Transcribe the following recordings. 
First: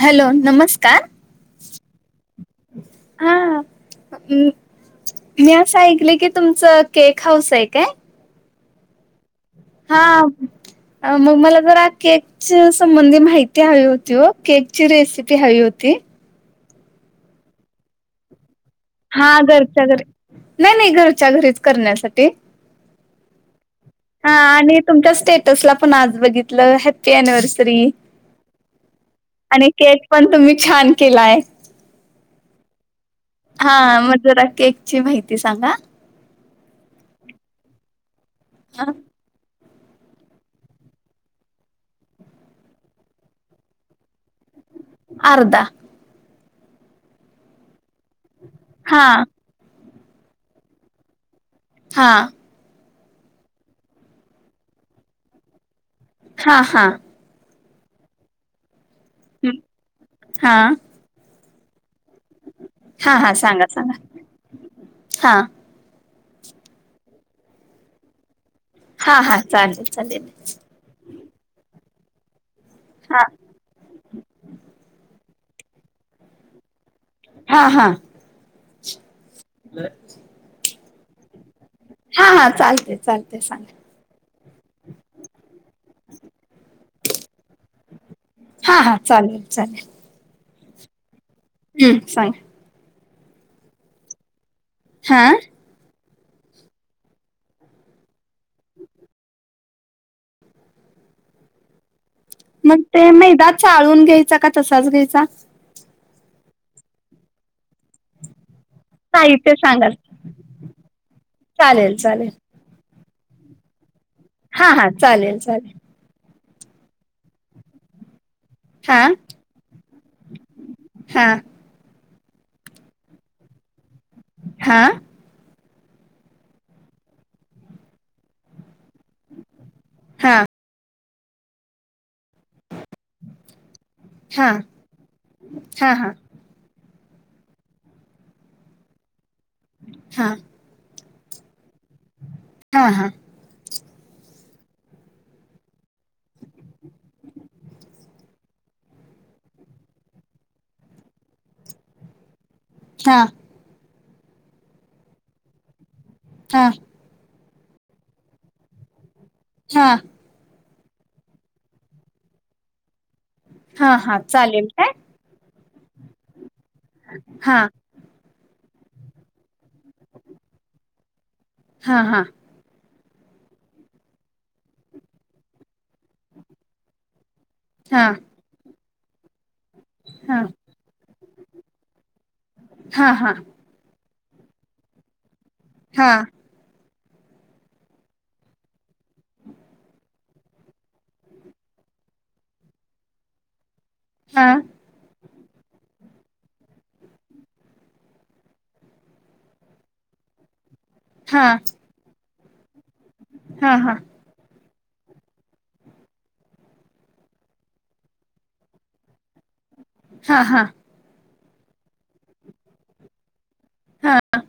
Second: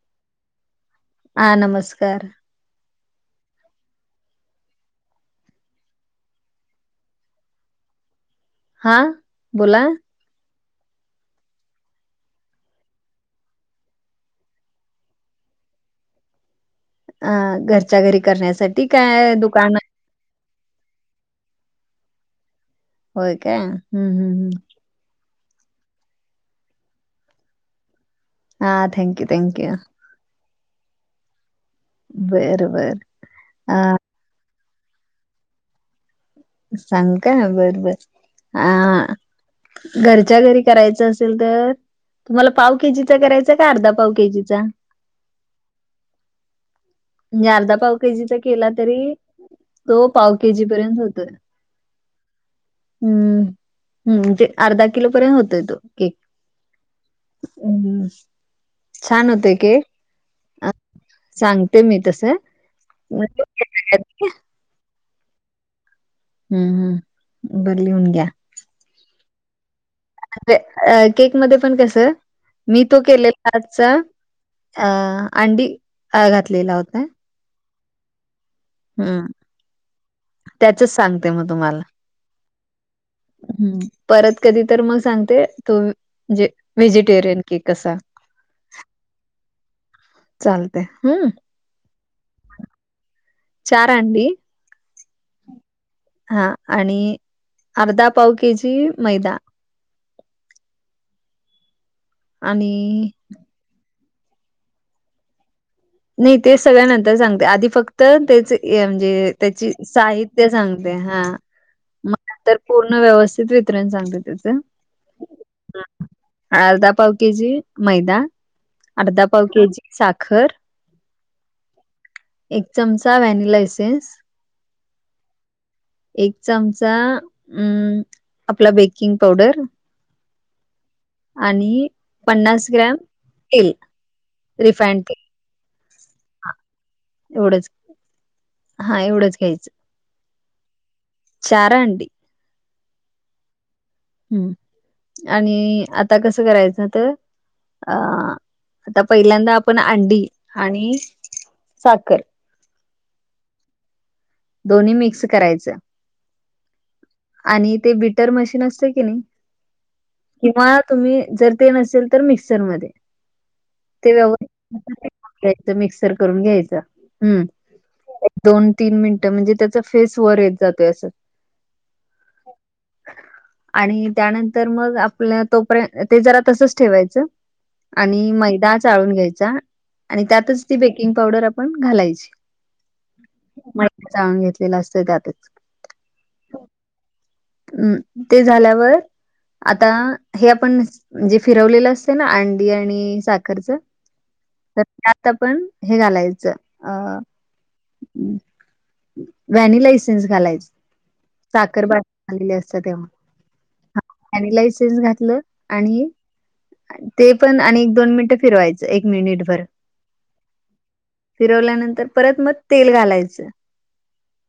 Hello नमस्कार हा नमस्कार हा. मी असं ऐकलं की तुमचं केक हाऊस आहे काय? हा बोला ह मग मला जरा केक संबंधी माहिती हवी होती केक ची रेसिपी हवी होती. अ घरच्या घरी करण्यासाठी हा काय दुकान घरच्या घरी नाही नाही घरच्या घरीच करण्यासाठी होय का हा आणि तुमच्या स्टेटसला पण आज बघितलं हॅप्पी अनिव्हर्सरी हा थँक्यू आणि थँक्यू केक पण तुम्ही छान केलाय बरं, बरं. अ, हा मज ची माहिती सांगा सांग का बरोबर ह घरच्या घरी करायचं असेल तर तुम्हाला पाव केजीचा करायचा का अर्धा पाव केजीचा अर्ध म्हणजे अर्धा पावकजीचा केला तरी हा तो पाव केजी पर्यंत होतोय हा हम्म हम्मणजे अर्धा किलोपर्यंत होतोय तो हा हा हम्म छान होतेय की हा सांगते मी तसं हा हा सांगा सांगा हा हम्म हम्म बरली उनग्या हा हा चालेल चालेलल अ केक मध्ये पण कस मी तो हा केलेला आजच अ अंडी घातलेला होता हा हा हा ब त्याचच सांगते मग तुम्हाला हा हा चालते चालते सांगा हम् परत कधी तर मग सांगते तू म्हणजे व्हेजिटेरियन केक कसा हा हा चालेल चालेल चालते हम्म हम्म सां चारडी हा हा आणि अर्धा पाव के जी मैदा मग आणि ते मैदा चाळून घ्यायचा का तसाच घ्यायचा नाही ते सगळ्या नंतर सांगते आधी फक्त तेच साहित्य त्या सांगा साहित स ह चालेल चालेल पूर्ण व्यवस्थित वितरण सांगत हा हा चालेल चालेल अर्धा पाव के जी मैदा हा अर्धा पाव के जी साखर हा एक चमचा व्हॅनिला इसेस हा एक चमचा अम आपला बेकिंग पावडर हा आणि पन्नास ग्राम तेल हा रिफाइंड तेल हा हा एवढंच हा एवढंच घ्यायचं हा चारडी हा हा हम् आणि आता कसं करायचं तर अ आता पहिल्यांदा आपण अंडी आणि साखर ह दोन्ही मिक्स करायचं हा आणि ते बीटर मशीन असते की नाही हा किंवा तुम्ही जर ते नसेल तर मिक्सरमध्ये हा ते हा चालेल काय व्यवस्थित मिक्सर करून घ्यायच हम्म हा दोन तीन मिनट म्हणजे त्याचा फेस वर येत जातोय असं हा हा आणि त्यानंतर मग आप तोपर्यंत ते जरा तसच ठेवायचं हा आणि मैदा चाळून घ्यायचा आणि हा त्यातच ती बेकिंग पावडर आपण घालायची हा हा हा जाणून घेतलेलं असत त्यातच हा हम् ते झाल्यावर आता हे आपणणजे फिरवलेलं असत ना अंडी आणि साखरचं हा तर ते आता पण हे घालायचं अ व्हॅनीलायसेनस घालायच हा साखर बाज झालेले असत तेव्हा हा हा त्यानी लायसेन्स घातलं आणि ते पण आणि एक दोन मिनिटं फिरवायचं एक मिनिट भर हा हा फिरवल्यानंतर परत मग तेल घालायचं हां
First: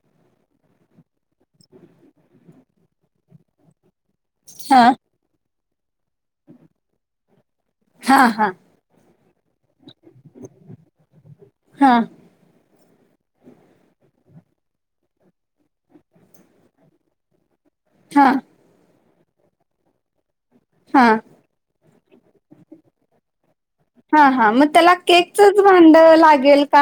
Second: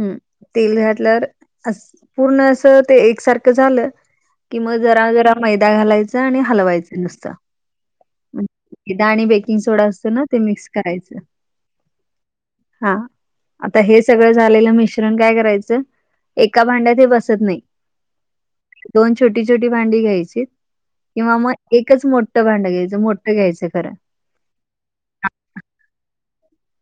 हम् तेल घातल्यावर पूर्ण असं ते एकसारखं झालं कि मग हा जरा जरा मैदा घालायचं आणि हलवायचं नुसतं हा हा दा आणि बेकिंग सोडा असतो ना ते मिक्स करायचं हां हा आता हे सगळं झालेलं मिश्रण काय करायचं एका भांड्यात हे बसत नाही हा दोन छोटी छोटी भांडी घ्यायची हा किंवा मग एकच मोठं भांडं घ्यायचं मोठं घ्यायचं खरं हा हा मग त्याला केकचच भांड लागेल का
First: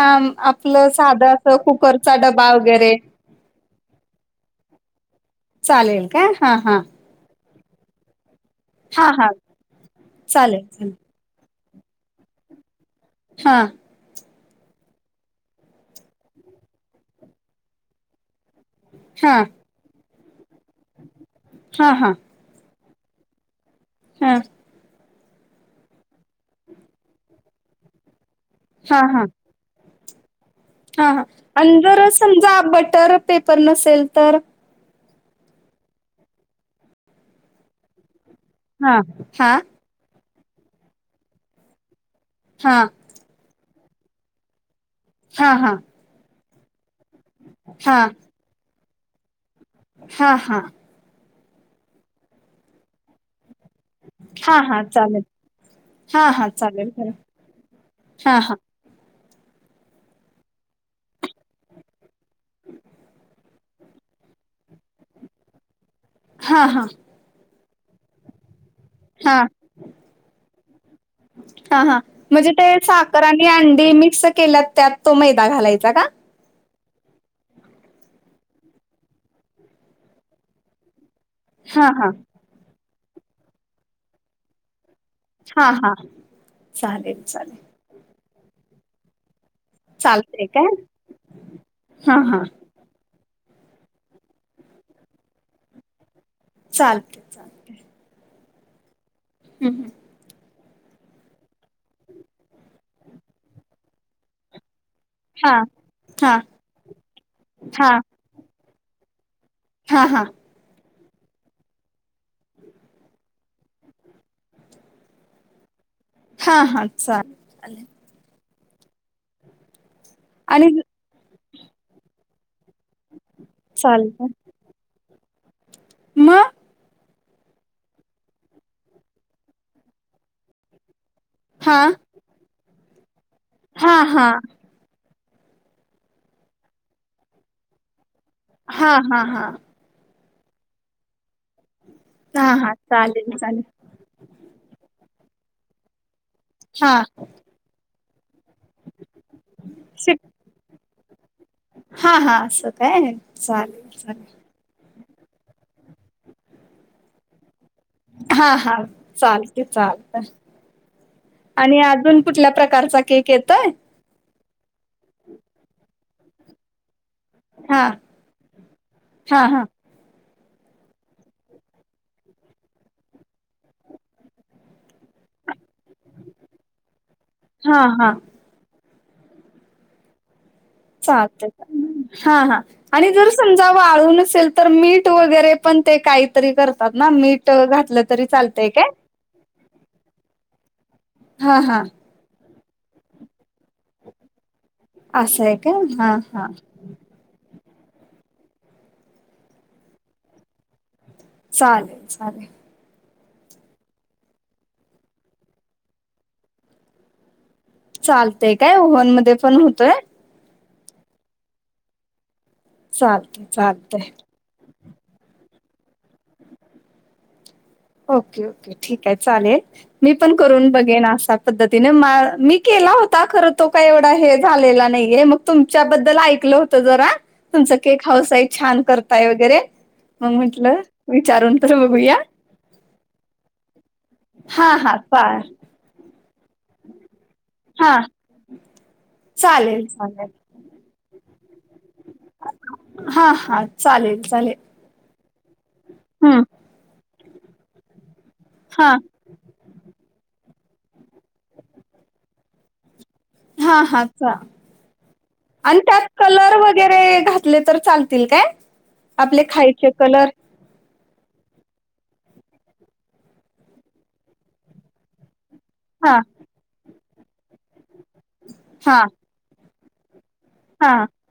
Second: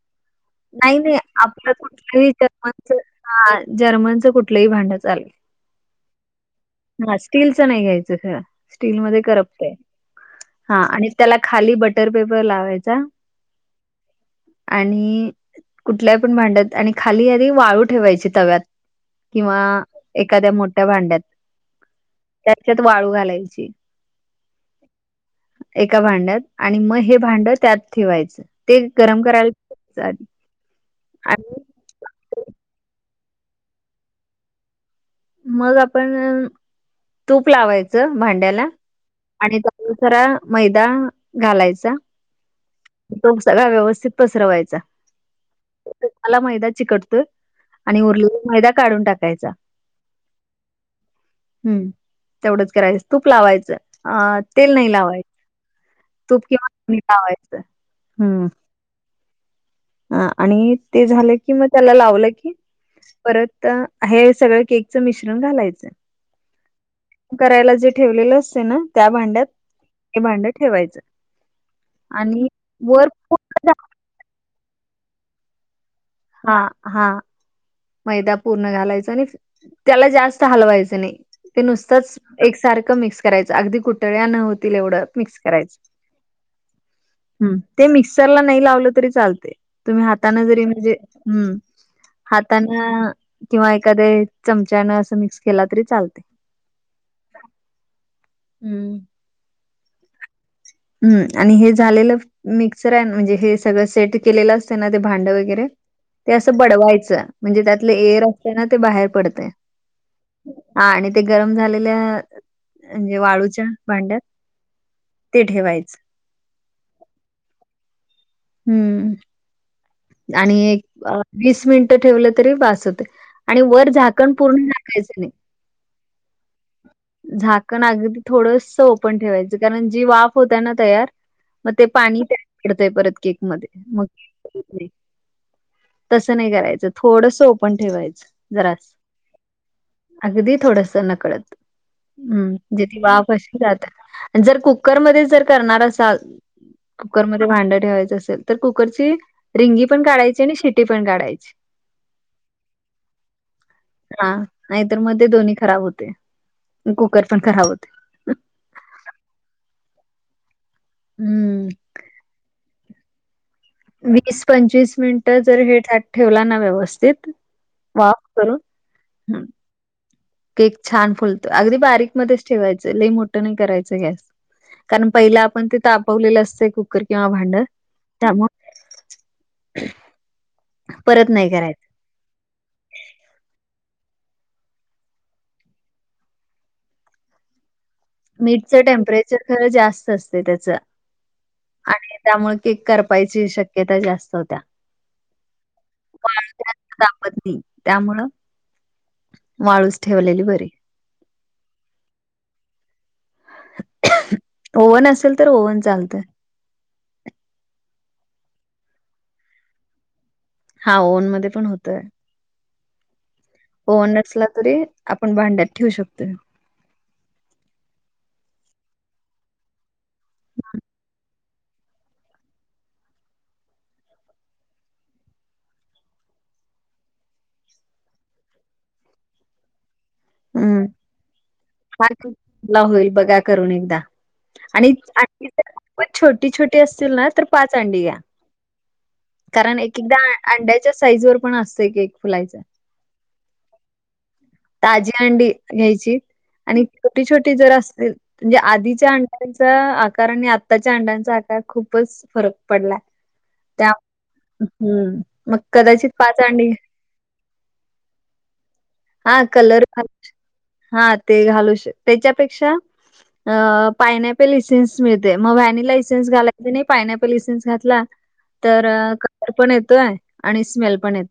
आपलं नाही, नाही. साधं असं कुकरचा डबा वगैरे हा जर्मनचं कुठलंही भांडं चालेल चालेलल का हा हा हा स्टीलचं नाही घ्यायचं खर हा स्टीलमध्ये हा करपतय चालेल हा चालेल आणि त्याला खाली बटर पेपर लावायचा हा आणि कुठल्याही पण भांडत आणि खाली आधी वाळू ठेवायची तव्यात हा किंवा एखाद्या मोठ्या भांड्यात हा हा.... त्याच्यात वाळू घालायची.... हा... एका भांड्यात आणि मग हे भांडं त्यात ठेवायचं ते हा हा गरम करायला... सारी.... हा हा आणि जर समजा बटर पेपर नसेल तर... मग आपण तूप लावायचं भांड्याला.... हा हा... आणि जरा मैदा घालायचा.... हा... तो सगळा व्यवस्थित पसरवायचा... हा हा... त्याला मैदा चिकटतोय हा आणि उरलेला मैदा काढून टाकायचा.... हा हा... हम् तेवढंच करायचं तूप लावायचं... अ हा तेल हा नाही चालेल लावायचं हा तूप हा चालेल किंवा चालेल लावायचं हा हम्म..... हा ह आणि ते झालं की मग त्याला लावलं की... परत हे सगळं केक च मिश्रण घालायचं.... हा हा.... करायला जे ठेवलेलं असते ना त्या हा भांड्यात हे भांड ठेवायचं..... हा हा आणि म्हणजे ते वर साखर आणि अंडी मिक्स केल्या त्यात तो मैदा घालायचा का..... हा हा... मैदा पूर्ण घालायच आणि त्याला जास्त हलवायचं नाही ते हा हा नुसतच.... एकसारखं मिक्स करायचं अगदी कुठळ्या न होतील एवढं... मिक्स हा करायच् हा चालेल चालेल ते मिक्सरला नाही लावलं तरी चालते.... तुम्ही हाताने चालतेय का हा हां.. ह किंवा एखादे चमचान असं मिक्स केला तरी चालते... चालते.... हम्म.. हम् हम हम्म आणि हे झालेलं मिक्सर आहे म्हणजे हे सगळं सेट केलेलं.... ना ते भांड हा वगैरे ते हा असं बडवायचं म्हणजे हा त्यातलं एर असत ना ते बाहेर पडतय... हा हा.... हा आणि ते गरम झालेल्या म्हणजे वाळूच्या भांड्यात... ते ठेवायच..... हा हा चालेल.... हम्म.... आणि एक वीस मिनिट ठेवलं तरी वास होते आणि वर झाकण चालत पूर्ण..... काहीच नाही..... मग.... झाकण अगदी थोडस ओपन ठेवायचं कारण जी वाफ होता ना तयार..... मग हा ते पाणी पडतय परत केक मध्ये हा मग.... हा होत तसं नाही करायचं थोडस ओपन ठेवायचं.... हा जरास हा हा अगदी थोडस नकळत..... हा हा हम्म जेथ चालेल वापशी चालेल जातात... जर कुकरमध्ये जर करणार असाल हा कुकरमध्ये.... भांड ठेवायचं असेल तर कुकरची रिंगी पण शिक काढायची आणि शेटी पण काढायची.... हा हा असं काय चालेल चालेल.... हा नाहीतर मध्ये दोन्ही खराब होते कुकर पण खराब होते.... हा हा चालते चालतय..... हम्म आणि अजून कुठल्या प्रकारचा केक येतोय वीस पंचवीस मिनिट जर हे ठेवला ना व्यवस्थित हां वाफ करून हं, हां हां केक छान फुलतो अगदी बारीक मध्येच ठेवायचं लई मोठं नाही करायचं गॅस कारण पहिला आपण ते तापवलेलं असत कुकर किंवा भांड हा हा त्यामुळे परत नाही करायचं हा हा आणि जर समजा वाळून नेल तर मीठ वगैरे पण ते काहीतरी करतात ना मीठ घातलं तरी चालतंय मीठचं काय? टेम्परेचर खरं जास्त असते त्याच हा हा आणि त्यामुळे केक करपायची शक्यता जास्त होत्या असं आहे का हा हा तापतली त्यामुळं माळूस ठेवलेली बरी चालेल चालेल ओव्हन असेल तर ओव्हन चालतय चालतय काय ओहन मध्ये पण होतोय हा ओन मध्ये पण होतय चालख वनसला तरी आपण भांड्यात ठेवू शकतोय ओके ओके ठीक आहे चालेल मी पण करून बघेन असा पद्तीने मी केला होता खरं तो का एवढा हे झालेला नाहीये मग तुमच्याबद्दल ऐकलं होत जरा तुमचा केक हाऊसई छान करताय वगैरे मग म्हंटलं हं. विचारून तर हा बघूया ला होईल बघा करून एकदा हा आणि हा चा पण छोटी छोटी असतील ना तर पाच हा अंडी घ्या कारण चालेल एक एकदा चालेल अंड्याच्या साईज वर पण असतंय केक फुलायचं हा हा चालेल चालेल ताजी अंडी घ्यायची हम्म आणि छोटी छोटी जर असे म्हणजे हा आधीच्या अं आकार आणि आत्ताच्या अंडांचा आकार खूपच फरक पडलाय हा त्या हा का हं. मग आणि त्यात कदाचित पाच कलर अंडी वगैरे घातले तर चालतील काय आपले खायचे कलर हा घाल त्याच्यापेक्षा मि मग हा लायसेन्स घालायचं नाही पायनप लायसेनस घातला तर हा क पण येतोय आणि स्मेल हा पण येत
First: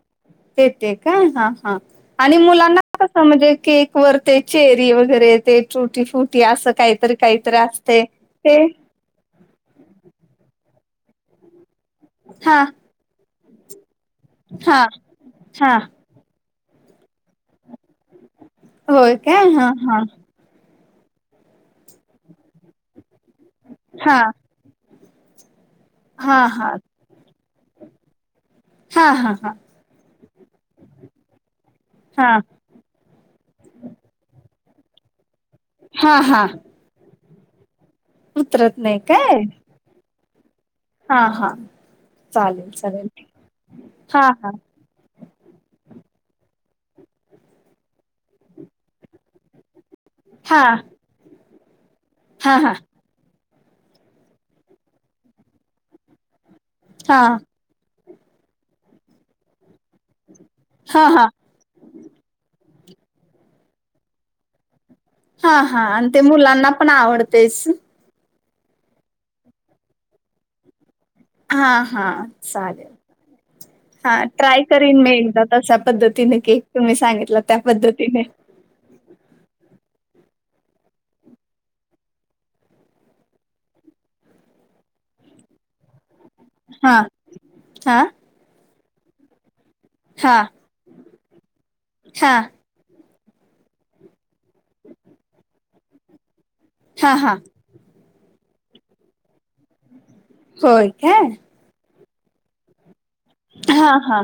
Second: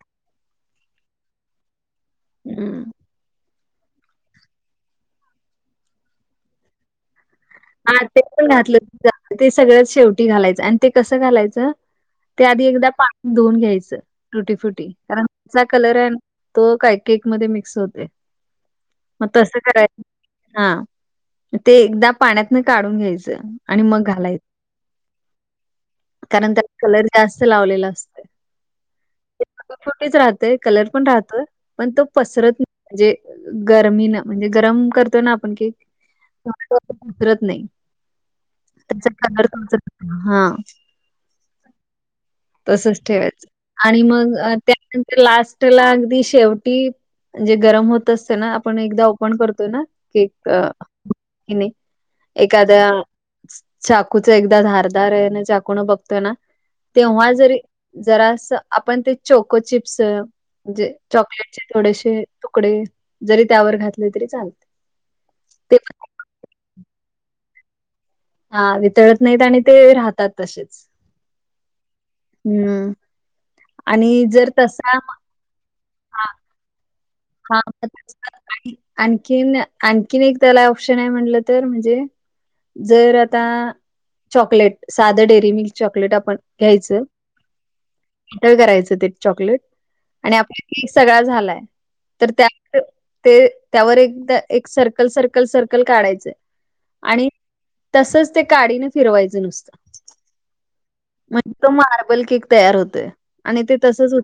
ते ते का हा हा आणि मुलांना म्हणजे केक वर ते चेरी वगैरे ते चुटी फुटी असं काहीतरी काहीतरी हा असते पण ते घातलं ते सगळं शेवटी घालायचं आणि ते कसं घालायचं ते हा आधी एकदा पा दोन घ्यायचं तुटी हा फुटी कारणचा हा कलर आहे तो काय केक मध्ये मिक्स होते होय मग काय तसं हा हा करायच हा ते एकदा पाण्यातन काढून घ्यायचं आणि मग हा घालायचं हा कारण हा त्याला कलर जास्त लावलेला असतो हा हा हा छोटीच राहतेय कलर पण राहतोय पण तो हा पसरत नाही म्हणजे गरमी ना म्हणजे गरम करतोय ना आपण केक हा हा उसरत नाही उतरत नाही त्याचा काय कनर्थ उरत हा हा हा चालेल तसच चालेल ठेवायचं आणि हा मग हा त्यान लास्ट ला अगदी शेवटी म्हणजे गरम होत असते ना आपण एकदा ओपन करतोय ना कक हा हा हा एखाद्या चाकूच एकदा धारदार ए ना चाकू न बघतोय ना तेव्हा हा जरी जरासं आपण ते चोको चिप्स म्हणजे हा हा चॉकलेट चे थोडेसे तुकडे जरी त्यावर घातले तरी चालते. हां हां आण ते मुलांना पण आवडतेच. हां वितळत नाहीत आणि ते राहतात तसेच. हां हां हम्म चालेल आणि हां जर ट्राय तसा करीन मी एकदा तशा पद्धतीने केक तुम्ही सांगि हां [unintelligible] आणखीन आणखीन एक त्याला ऑप्शन आहे म्हणलं तर म्हणजे जर आता चॉकलेट साधं डेअरी मिल्क चॉकलेट आपण हा घ्यायचं हा [unintelligible] रायचं ते चॉकलेट हा आणि आपला केक सगळा झालाय तर हा त्या त ते त्यावर एकदा एक सर्कल सर्कल सर्कल काढायचं हा आणि हा तसच ते काडीने फिरवायचं नुस्तं. होय काय? तो मार्बल केक तयार होतोय आणि ते हा तसंच हा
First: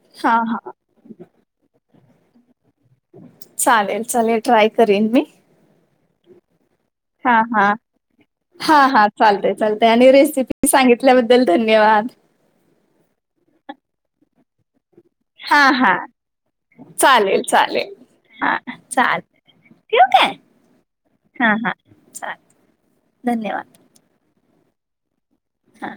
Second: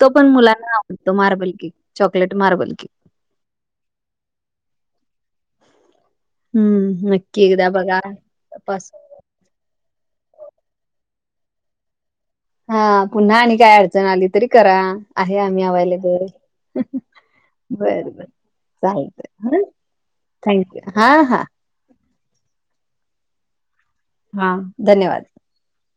तो पण हा हा मुलांना आवडतो marble cake chocolate marble cake. चालेल चालेल ट्राय करीन मी. हम्म नक्की एकदा बघा तपासून. चालतय चालतेय आणि रेसिपी सांगितल्याबद्दल धन्यवाद. हा पुन्हा आणि काय अडचण आली तरी करा आहे हा आम्ही हा अँवलेबल. चालेल चालेल बर बर हा चालेल चालतय हां. ठेवू काय थँक्यू हां हां. हा हा चालेल धन्यवाद. हां धन्यवाद. हां.